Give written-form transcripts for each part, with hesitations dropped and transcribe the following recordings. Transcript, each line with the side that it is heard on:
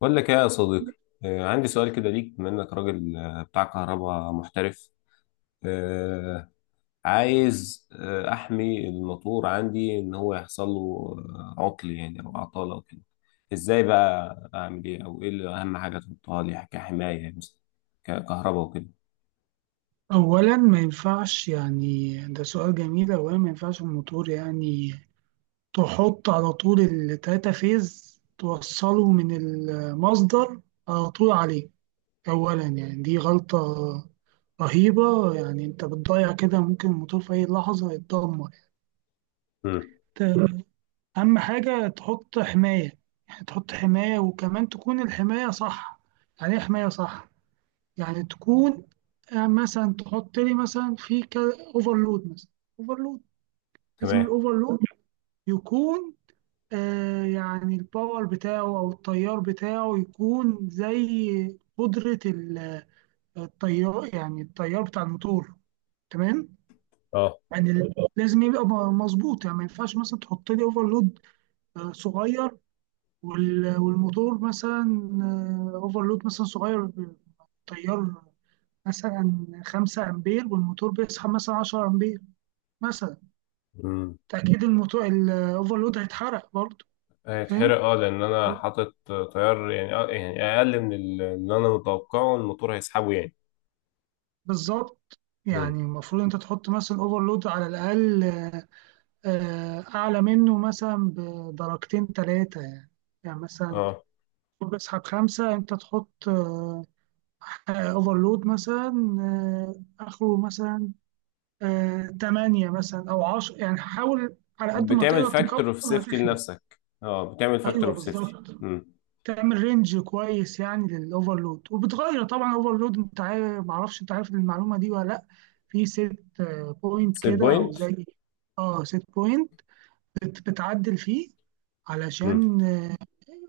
left: بقول لك ايه يا صديقي. عندي سؤال كده ليك بما انك راجل، بتاع كهرباء محترف. آه، عايز احمي الموتور عندي ان هو يحصل له عطل يعني او عطالة او كده. ازاي بقى اعمل ايه او ايه اللي اهم حاجة تحطها لي كحماية، يعني مثلا ككهرباء وكده.
right: أولا ما ينفعش، يعني ده سؤال جميل. أولا ما ينفعش الموتور يعني تحط على طول التلاتة فيز توصله من المصدر على طول عليه. أولا يعني دي غلطة رهيبة، يعني أنت بتضيع كده، ممكن الموتور في أي لحظة يتدمر.
left: امم
right: أنت أهم حاجة تحط حماية، يعني تحط حماية وكمان تكون الحماية صح. يعني إيه حماية صح؟ يعني تكون مثلا تحط لي مثلا في أوفرلود، مثلا أوفرلود. لازم
left: تمام.
right: الأوفرلود يكون يعني الباور بتاعه أو التيار بتاعه يكون زي قدرة التيار، يعني التيار بتاع الموتور، تمام.
left: اه.
right: يعني لازم يبقى مظبوط، يعني ما ينفعش مثلا تحط لي اوفرلود صغير والموتور مثلا اوفرلود مثلا صغير تيار مثلا 5 امبير والموتور بيسحب مثلا 10 امبير مثلا.
left: امم
right: تاكيد الموتور الاوفرلود هيتحرق برضه.
left: هيتحرق،
right: فاهم،
left: اه، لان انا حاطط تيار، يعني آه يعني اقل من اللي انا متوقعه الموتور هيسحبه يعني.
right: بالظبط.
left: امم
right: يعني المفروض انت تحط مثلا اوفرلود على الاقل، اعلى منه مثلا بدرجتين ثلاثه يعني. يعني مثلا
left: اه،
right: بسحب خمسة أنت تحط أوفرلود مثلا آه، آخره مثلا تمانية مثلا أو عشرة، يعني حاول على قد ما
left: بتعمل
right: تقدر تكبر،
left: فاكتور اوف سيفتي
right: هتحمي.
left: لنفسك، اه بتعمل فاكتور
right: أيوه،
left: اوف سيفتي.
right: بالظبط. تعمل رينج كويس يعني للأوفرلود، وبتغير طبعا أوفرلود. أنت عارف، معرفش أنت عارف المعلومة دي ولا لأ. في سيت بوينت
left: سيت
right: كده أو
left: بوينت،
right: زي. أه سيت بوينت، بتعدل فيه علشان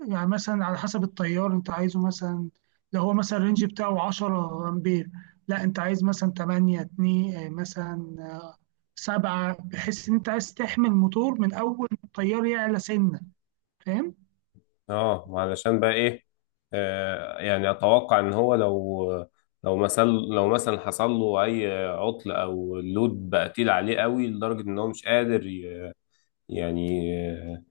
right: يعني مثلا على حسب التيار انت عايزه، مثلا لو هو مثلا الرينج بتاعه 10 امبير، لا انت عايز مثلا 8 2 مثلا 7، بحيث ان انت عايز تحمي الموتور من اول ما التيار يعلى سنه. فاهم،
left: اه. علشان بقى ايه؟ آه يعني اتوقع ان هو لو، لو مثلا حصل له اي عطل او اللود بقى تقيل عليه قوي لدرجه ان هو مش قادر يعني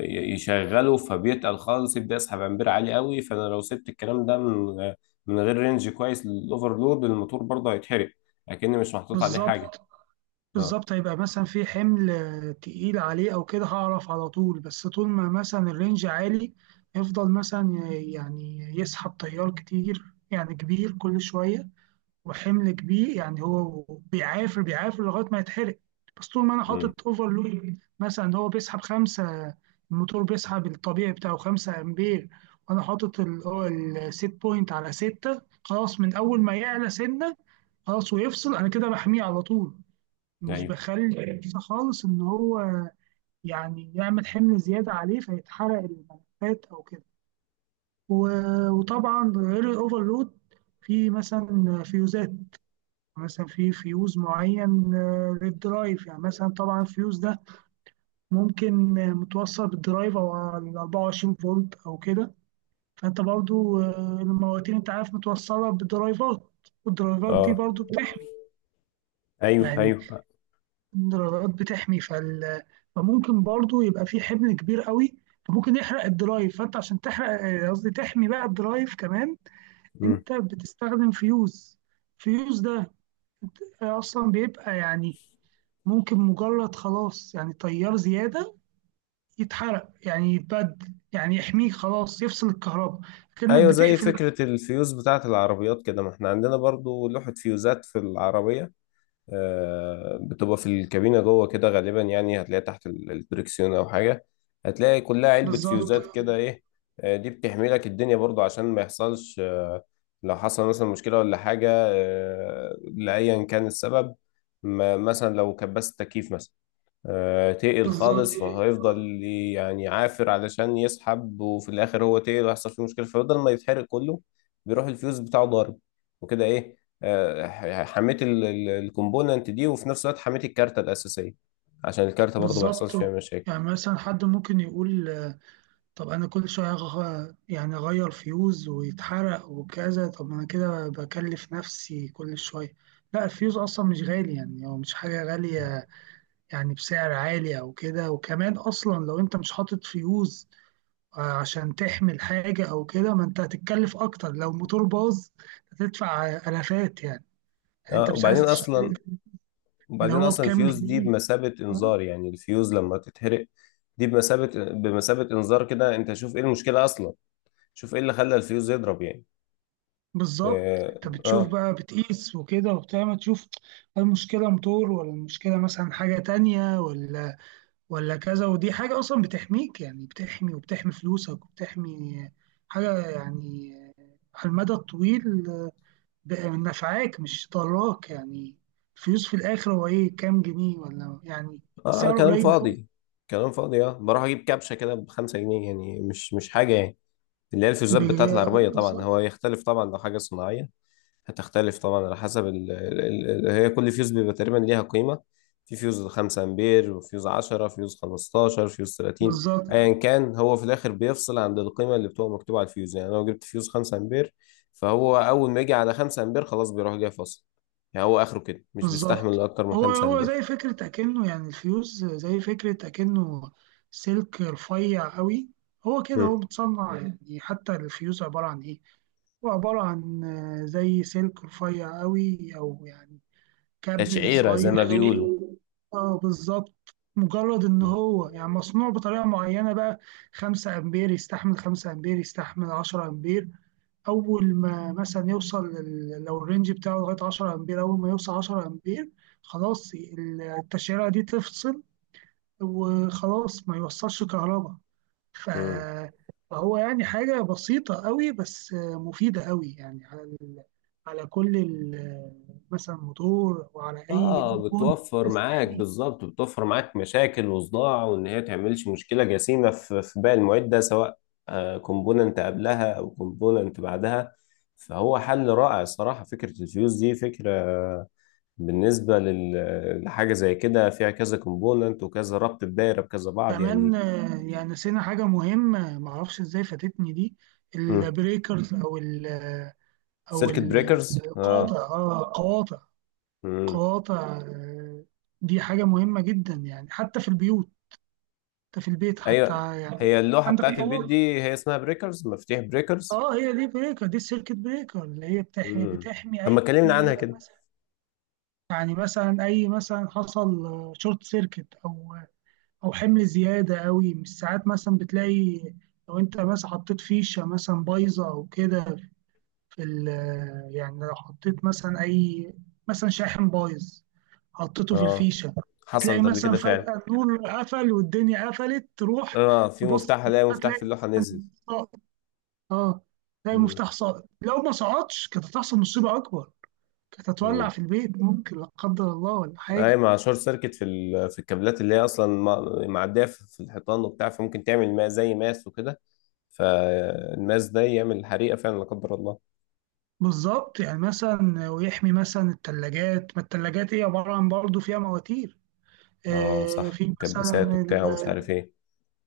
left: يشغله، فبيتقل خالص، يبدا يسحب امبير عالي قوي. فانا لو سبت الكلام ده من غير رينج كويس للاوفرلود، الموتور برضه هيتحرق، اكني مش محطوط عليه حاجه.
right: بالظبط.
left: اه.
right: بالظبط هيبقى مثلا في حمل تقيل عليه او كده، هعرف على طول. بس طول ما مثلا الرينج عالي يفضل مثلا يعني يسحب تيار كتير يعني كبير كل شويه وحمل كبير، يعني هو بيعافر بيعافر لغايه ما يتحرق. بس طول ما انا حاطط اوفرلود مثلا، هو بيسحب خمسه، الموتور بيسحب الطبيعي بتاعه خمسة امبير، وانا حاطط هو السيت بوينت على ستة، خلاص من اول ما يعلى سنه خلاص ويفصل، انا كده بحميه على طول، مش
left: ايوه.
right: بخلي فرصة خالص ان هو يعني يعمل حمل زياده عليه فيتحرق الملفات او كده. وطبعا غير الاوفرلود في مثلا فيوزات، مثلا في فيوز معين للدرايف يعني، مثلا طبعا الفيوز ده ممكن متوصل بالدرايف او على 24 فولت او كده. فانت برضو المواتير انت عارف متوصله بدرايفات، والدرايفات دي
left: اه،
right: برضو بتحمي.
left: ايوه
right: يعني
left: ايوه.
right: الدرايفات بتحمي فممكن برضو يبقى في حمل كبير قوي، فممكن يحرق الدرايف. فانت عشان تحرق قصدي تحمي بقى الدرايف كمان،
left: مم.
right: انت بتستخدم فيوز. فيوز ده اصلا بيبقى يعني ممكن مجرد خلاص يعني تيار زيادة يتحرق، يعني يتبدل، يعني يحميك خلاص يفصل الكهرباء كأنك
left: ايوه، زي
right: بتقفل.
left: فكره الفيوز بتاعه العربيات كده. ما احنا عندنا برضو لوحه فيوزات في العربيه، آه بتبقى في الكابينه جوه كده غالبا، يعني هتلاقيها تحت الدركسيون او حاجه. هتلاقي كلها علبه
right: بالظبط،
left: فيوزات كده ايه. آه، دي بتحمي لك الدنيا برضو عشان ما يحصلش آه، لو حصل مثلا مشكله ولا حاجه، آه لايا كان السبب. ما مثلا لو كبست تكييف مثلا، تقل
right: بالظبط،
left: خالص فهيفضل يعني عافر علشان يسحب، وفي الاخر هو تقل ويحصل فيه مشكله. فبدل ما يتحرق كله، بيروح الفيوز بتاعه ضارب وكده ايه. حميت الكومبوننت دي، وفي نفس الوقت حميت الكارته الاساسيه، عشان الكارته برضو ما
right: بالظبط.
left: يحصلش فيها مشاكل.
right: يعني مثلا حد ممكن يقول طب أنا كل شوية يعني أغير فيوز ويتحرق وكذا، طب ما أنا كده بكلف نفسي كل شوية. لا الفيوز أصلا مش غالي، يعني هو مش حاجة غالية يعني بسعر عالي أو كده. وكمان أصلا لو أنت مش حاطط فيوز عشان تحمل حاجة أو كده، ما أنت هتتكلف أكتر لو الموتور باظ، هتدفع آلافات يعني. يعني أنت
left: اه
right: مش
left: وبعدين
right: عايز تشتري
left: اصلا،
right: اللي هو بكام
left: الفيوز دي
right: جنيه،
left: بمثابه انذار.
right: تمام؟
left: يعني الفيوز لما تتحرق، دي بمثابه انذار كده. انت شوف ايه المشكله اصلا، شوف ايه اللي خلى الفيوز يضرب يعني.
right: بالظبط،
left: اه
right: أنت بتشوف
left: آه.
right: بقى بتقيس وكده وبتعمل، تشوف هل المشكلة موتور ولا المشكلة مثلا حاجة تانية ولا ولا كذا. ودي حاجة أصلا بتحميك، يعني بتحمي وبتحمي فلوسك وبتحمي حاجة يعني، على المدى الطويل، ب- نفعاك مش ضراك يعني. الفلوس في الاخر هو ايه، كام جنيه، ولا يعني
left: اه
right: سعره
left: كلام
right: قليل قوي.
left: فاضي، اه. بروح اجيب كبشه كده بخمسة جنيه، يعني مش حاجه يعني. اللي هي الفيوزات بتاعت العربيه. طبعا هو
right: بالظبط،
left: يختلف، طبعا لو حاجه صناعيه هتختلف طبعا على حسب ال ال ال هي كل فيوز بيبقى تقريبا ليها قيمه. في فيوز 5 امبير، وفيوز 10، فيوز 15، فيوز 30.
right: بالظبط،
left: ايا كان، هو في الاخر بيفصل عند القيمه اللي بتبقى مكتوبه على الفيوز. يعني لو جبت فيوز 5 امبير، فهو اول ما يجي على 5 امبير خلاص بيروح جاي فاصل. يعني هو اخره كده، مش بيستحمل
right: بالظبط.
left: اكتر من
right: هو
left: 5
right: هو
left: امبير.
right: زي فكرة أكنه، يعني الفيوز زي فكرة أكنه سلك رفيع قوي. هو كده هو متصنع، يعني حتى الفيوز عبارة عن إيه؟ هو عبارة عن زي سلك رفيع قوي، أو يعني كابل
left: تشعيرة زي
right: صغير
left: ما
right: قوي
left: بيقولوا.
right: تقفيل. اه بالظبط. مجرد ان
left: مم.
right: هو يعني مصنوع بطريقه معينه بقى، 5 امبير يستحمل، 5 امبير يستحمل 10 امبير. اول ما مثلا يوصل لو الرينج بتاعه لغايه 10 امبير، اول ما يوصل 10 امبير خلاص التشعيره دي تفصل وخلاص ما يوصلش كهرباء. ف-
left: مم.
right: فهو يعني حاجه بسيطه قوي بس مفيده قوي، يعني على كل مثلا موتور وعلى أي
left: اه،
right: كومبون
left: بتوفر
right: بس
left: معاك
right: تحميه.
left: بالظبط، بتوفر معاك مشاكل وصداع، وان هي تعملش مشكلة جسيمة في باقي المعدة، سواء كومبوننت قبلها او كومبوننت بعدها. فهو حل رائع صراحة فكرة الفيوز دي، فكرة بالنسبة لحاجة زي كده فيها كذا كومبوننت وكذا ربط بدايرة بكذا بعض
right: كمان
left: يعني.
right: يعني نسينا حاجة مهمة، معرفش ازاي فاتتني دي.
left: مم.
right: البريكرز أو أو
left: سيركت بريكرز
right: القاطع.
left: اه.
right: اه قواطع،
left: مم.
right: قواطع دي حاجة مهمة جدا يعني، حتى في البيوت، حتى في البيت، حتى
left: ايوه، هي
right: يعني
left: اللوحة
right: عندك
left: بتاعت البيت
right: قواطع.
left: دي هي اسمها بريكرز، مفاتيح بريكرز.
right: اه، هي دي بريكر، دي السيركت بريكر اللي هي بتحمي
left: امم،
right: بتحمي
left: طب ما
right: اي
left: اتكلمنا عنها كده.
right: مثلا. يعني مثلا اي مثلا حصل شورت سيركت، او او حمل زياده قوي. مش ساعات مثلا بتلاقي لو انت مثلا حطيت فيشه مثلا بايظه او كده في ال يعني لو حطيت مثلا اي مثلا شاحن بايظ حطيته في
left: اه،
right: الفيشه، بتلاقي
left: حصلت قبل
right: مثلا
left: كده فعلا.
right: فجاه النور قفل والدنيا قفلت تروح.
left: اه، في
right: تبص
left: مفتاح، الاقي مفتاح في
right: هتلاقي
left: اللوحه
right: مثلا
left: نزل.
right: ساقط. اه، تلاقي
left: امم.
right: مفتاح ساقط، لو ما سقطش كانت هتحصل مصيبه اكبر، كانت هتولع
left: امم،
right: في البيت ممكن لا قدر الله ولا
left: اي،
right: حاجه.
left: مع شورت سيركت في في الكابلات اللي هي اصلا معديه في الحيطان وبتاع، فممكن تعمل ما زي ماس وكده. فالماس ده يعمل حريقه فعلا لا قدر الله.
right: بالظبط، يعني مثلا ويحمي مثلا التلاجات، ما التلاجات هي عبارة عن برضه فيها مواتير،
left: اه صح،
right: في مثلا
left: مكبسات وبتاع ومش عارف ايه.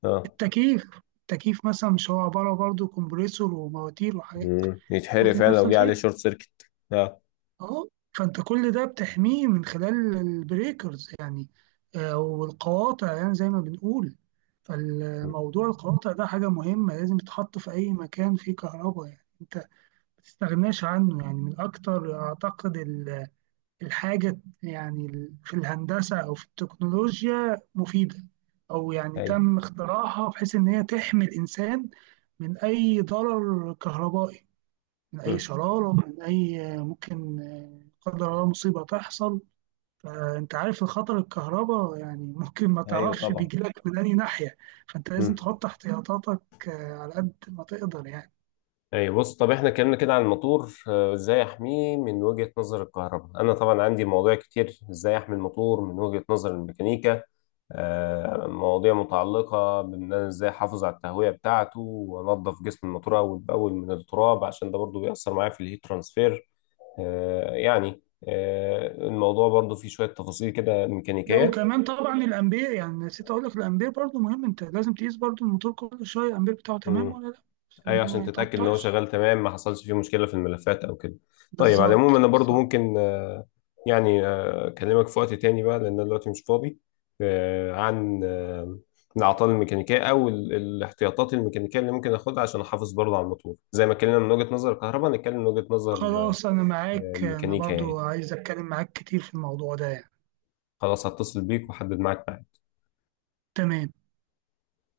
left: اه.
right: التكييف. التكييف مثلا مش هو عبارة برضه كومبريسور ومواتير وحاجات.
left: يتحرق
right: قصدي
left: فعلا
right: نفس
left: لو جه عليه
right: الفكرة،
left: شورت سيركت، اه.
right: اهو. فانت كل ده بتحميه من خلال البريكرز يعني، والقواطع، يعني زي ما بنقول.
left: مم.
right: فالموضوع القواطع ده حاجة مهمة، لازم تتحط في أي مكان فيه كهرباء يعني. انت ما تستغناش عنه، يعني من أكتر أعتقد الحاجة يعني في الهندسة أو في التكنولوجيا مفيدة، أو يعني
left: ايوه.
right: تم اختراعها بحيث إن هي تحمي الإنسان من أي ضرر كهربائي، من أي
left: مم.
right: شرارة، من أي ممكن لا قدر الله مصيبة تحصل. فأنت عارف الخطر الكهرباء، يعني ممكن ما
left: ايوه
right: تعرفش
left: طبعا.
right: بيجيلك من أي ناحية، فأنت لازم
left: مم.
right: تحط احتياطاتك على قد ما تقدر يعني.
left: اي بص، طب احنا اتكلمنا كده عن الموتور ازاي احميه من وجهة نظر الكهرباء. انا طبعا عندي مواضيع كتير ازاي احمي الموتور من وجهة نظر الميكانيكا، مواضيع متعلقة بان انا ازاي احافظ على التهوية بتاعته وانضف جسم الموتور اول باول من التراب، عشان ده برضو بيأثر معايا في الهيت ترانسفير. آه، يعني الموضوع برضو فيه شوية تفاصيل كده
right: لا
left: ميكانيكية.
right: وكمان طبعا الامبير، يعني نسيت اقول لك الامبير برضو مهم، انت لازم تقيس برضو الموتور كل شويه الامبير بتاعه تمام ولا لا، عشان
left: ايوه عشان
right: ما
left: تتاكد ان هو
right: يتعطلش.
left: شغال تمام، ما حصلش فيه مشكله في الملفات او كده. طيب على
right: بالظبط،
left: العموم انا برضو
right: بالظبط.
left: ممكن يعني اكلمك في وقت تاني بقى، لان انا دلوقتي مش فاضي. عن الاعطال الميكانيكيه او الاحتياطات الميكانيكيه اللي ممكن اخدها عشان احافظ برضو على الموتور. زي ما اتكلمنا من وجهه نظر الكهرباء، نتكلم من وجهه نظر
right: خلاص انا معاك، انا
left: الميكانيكا
right: برضو
left: يعني.
right: عايز اتكلم معاك كتير في الموضوع ده يعني.
left: خلاص هتصل بيك واحدد معاك.
right: تمام.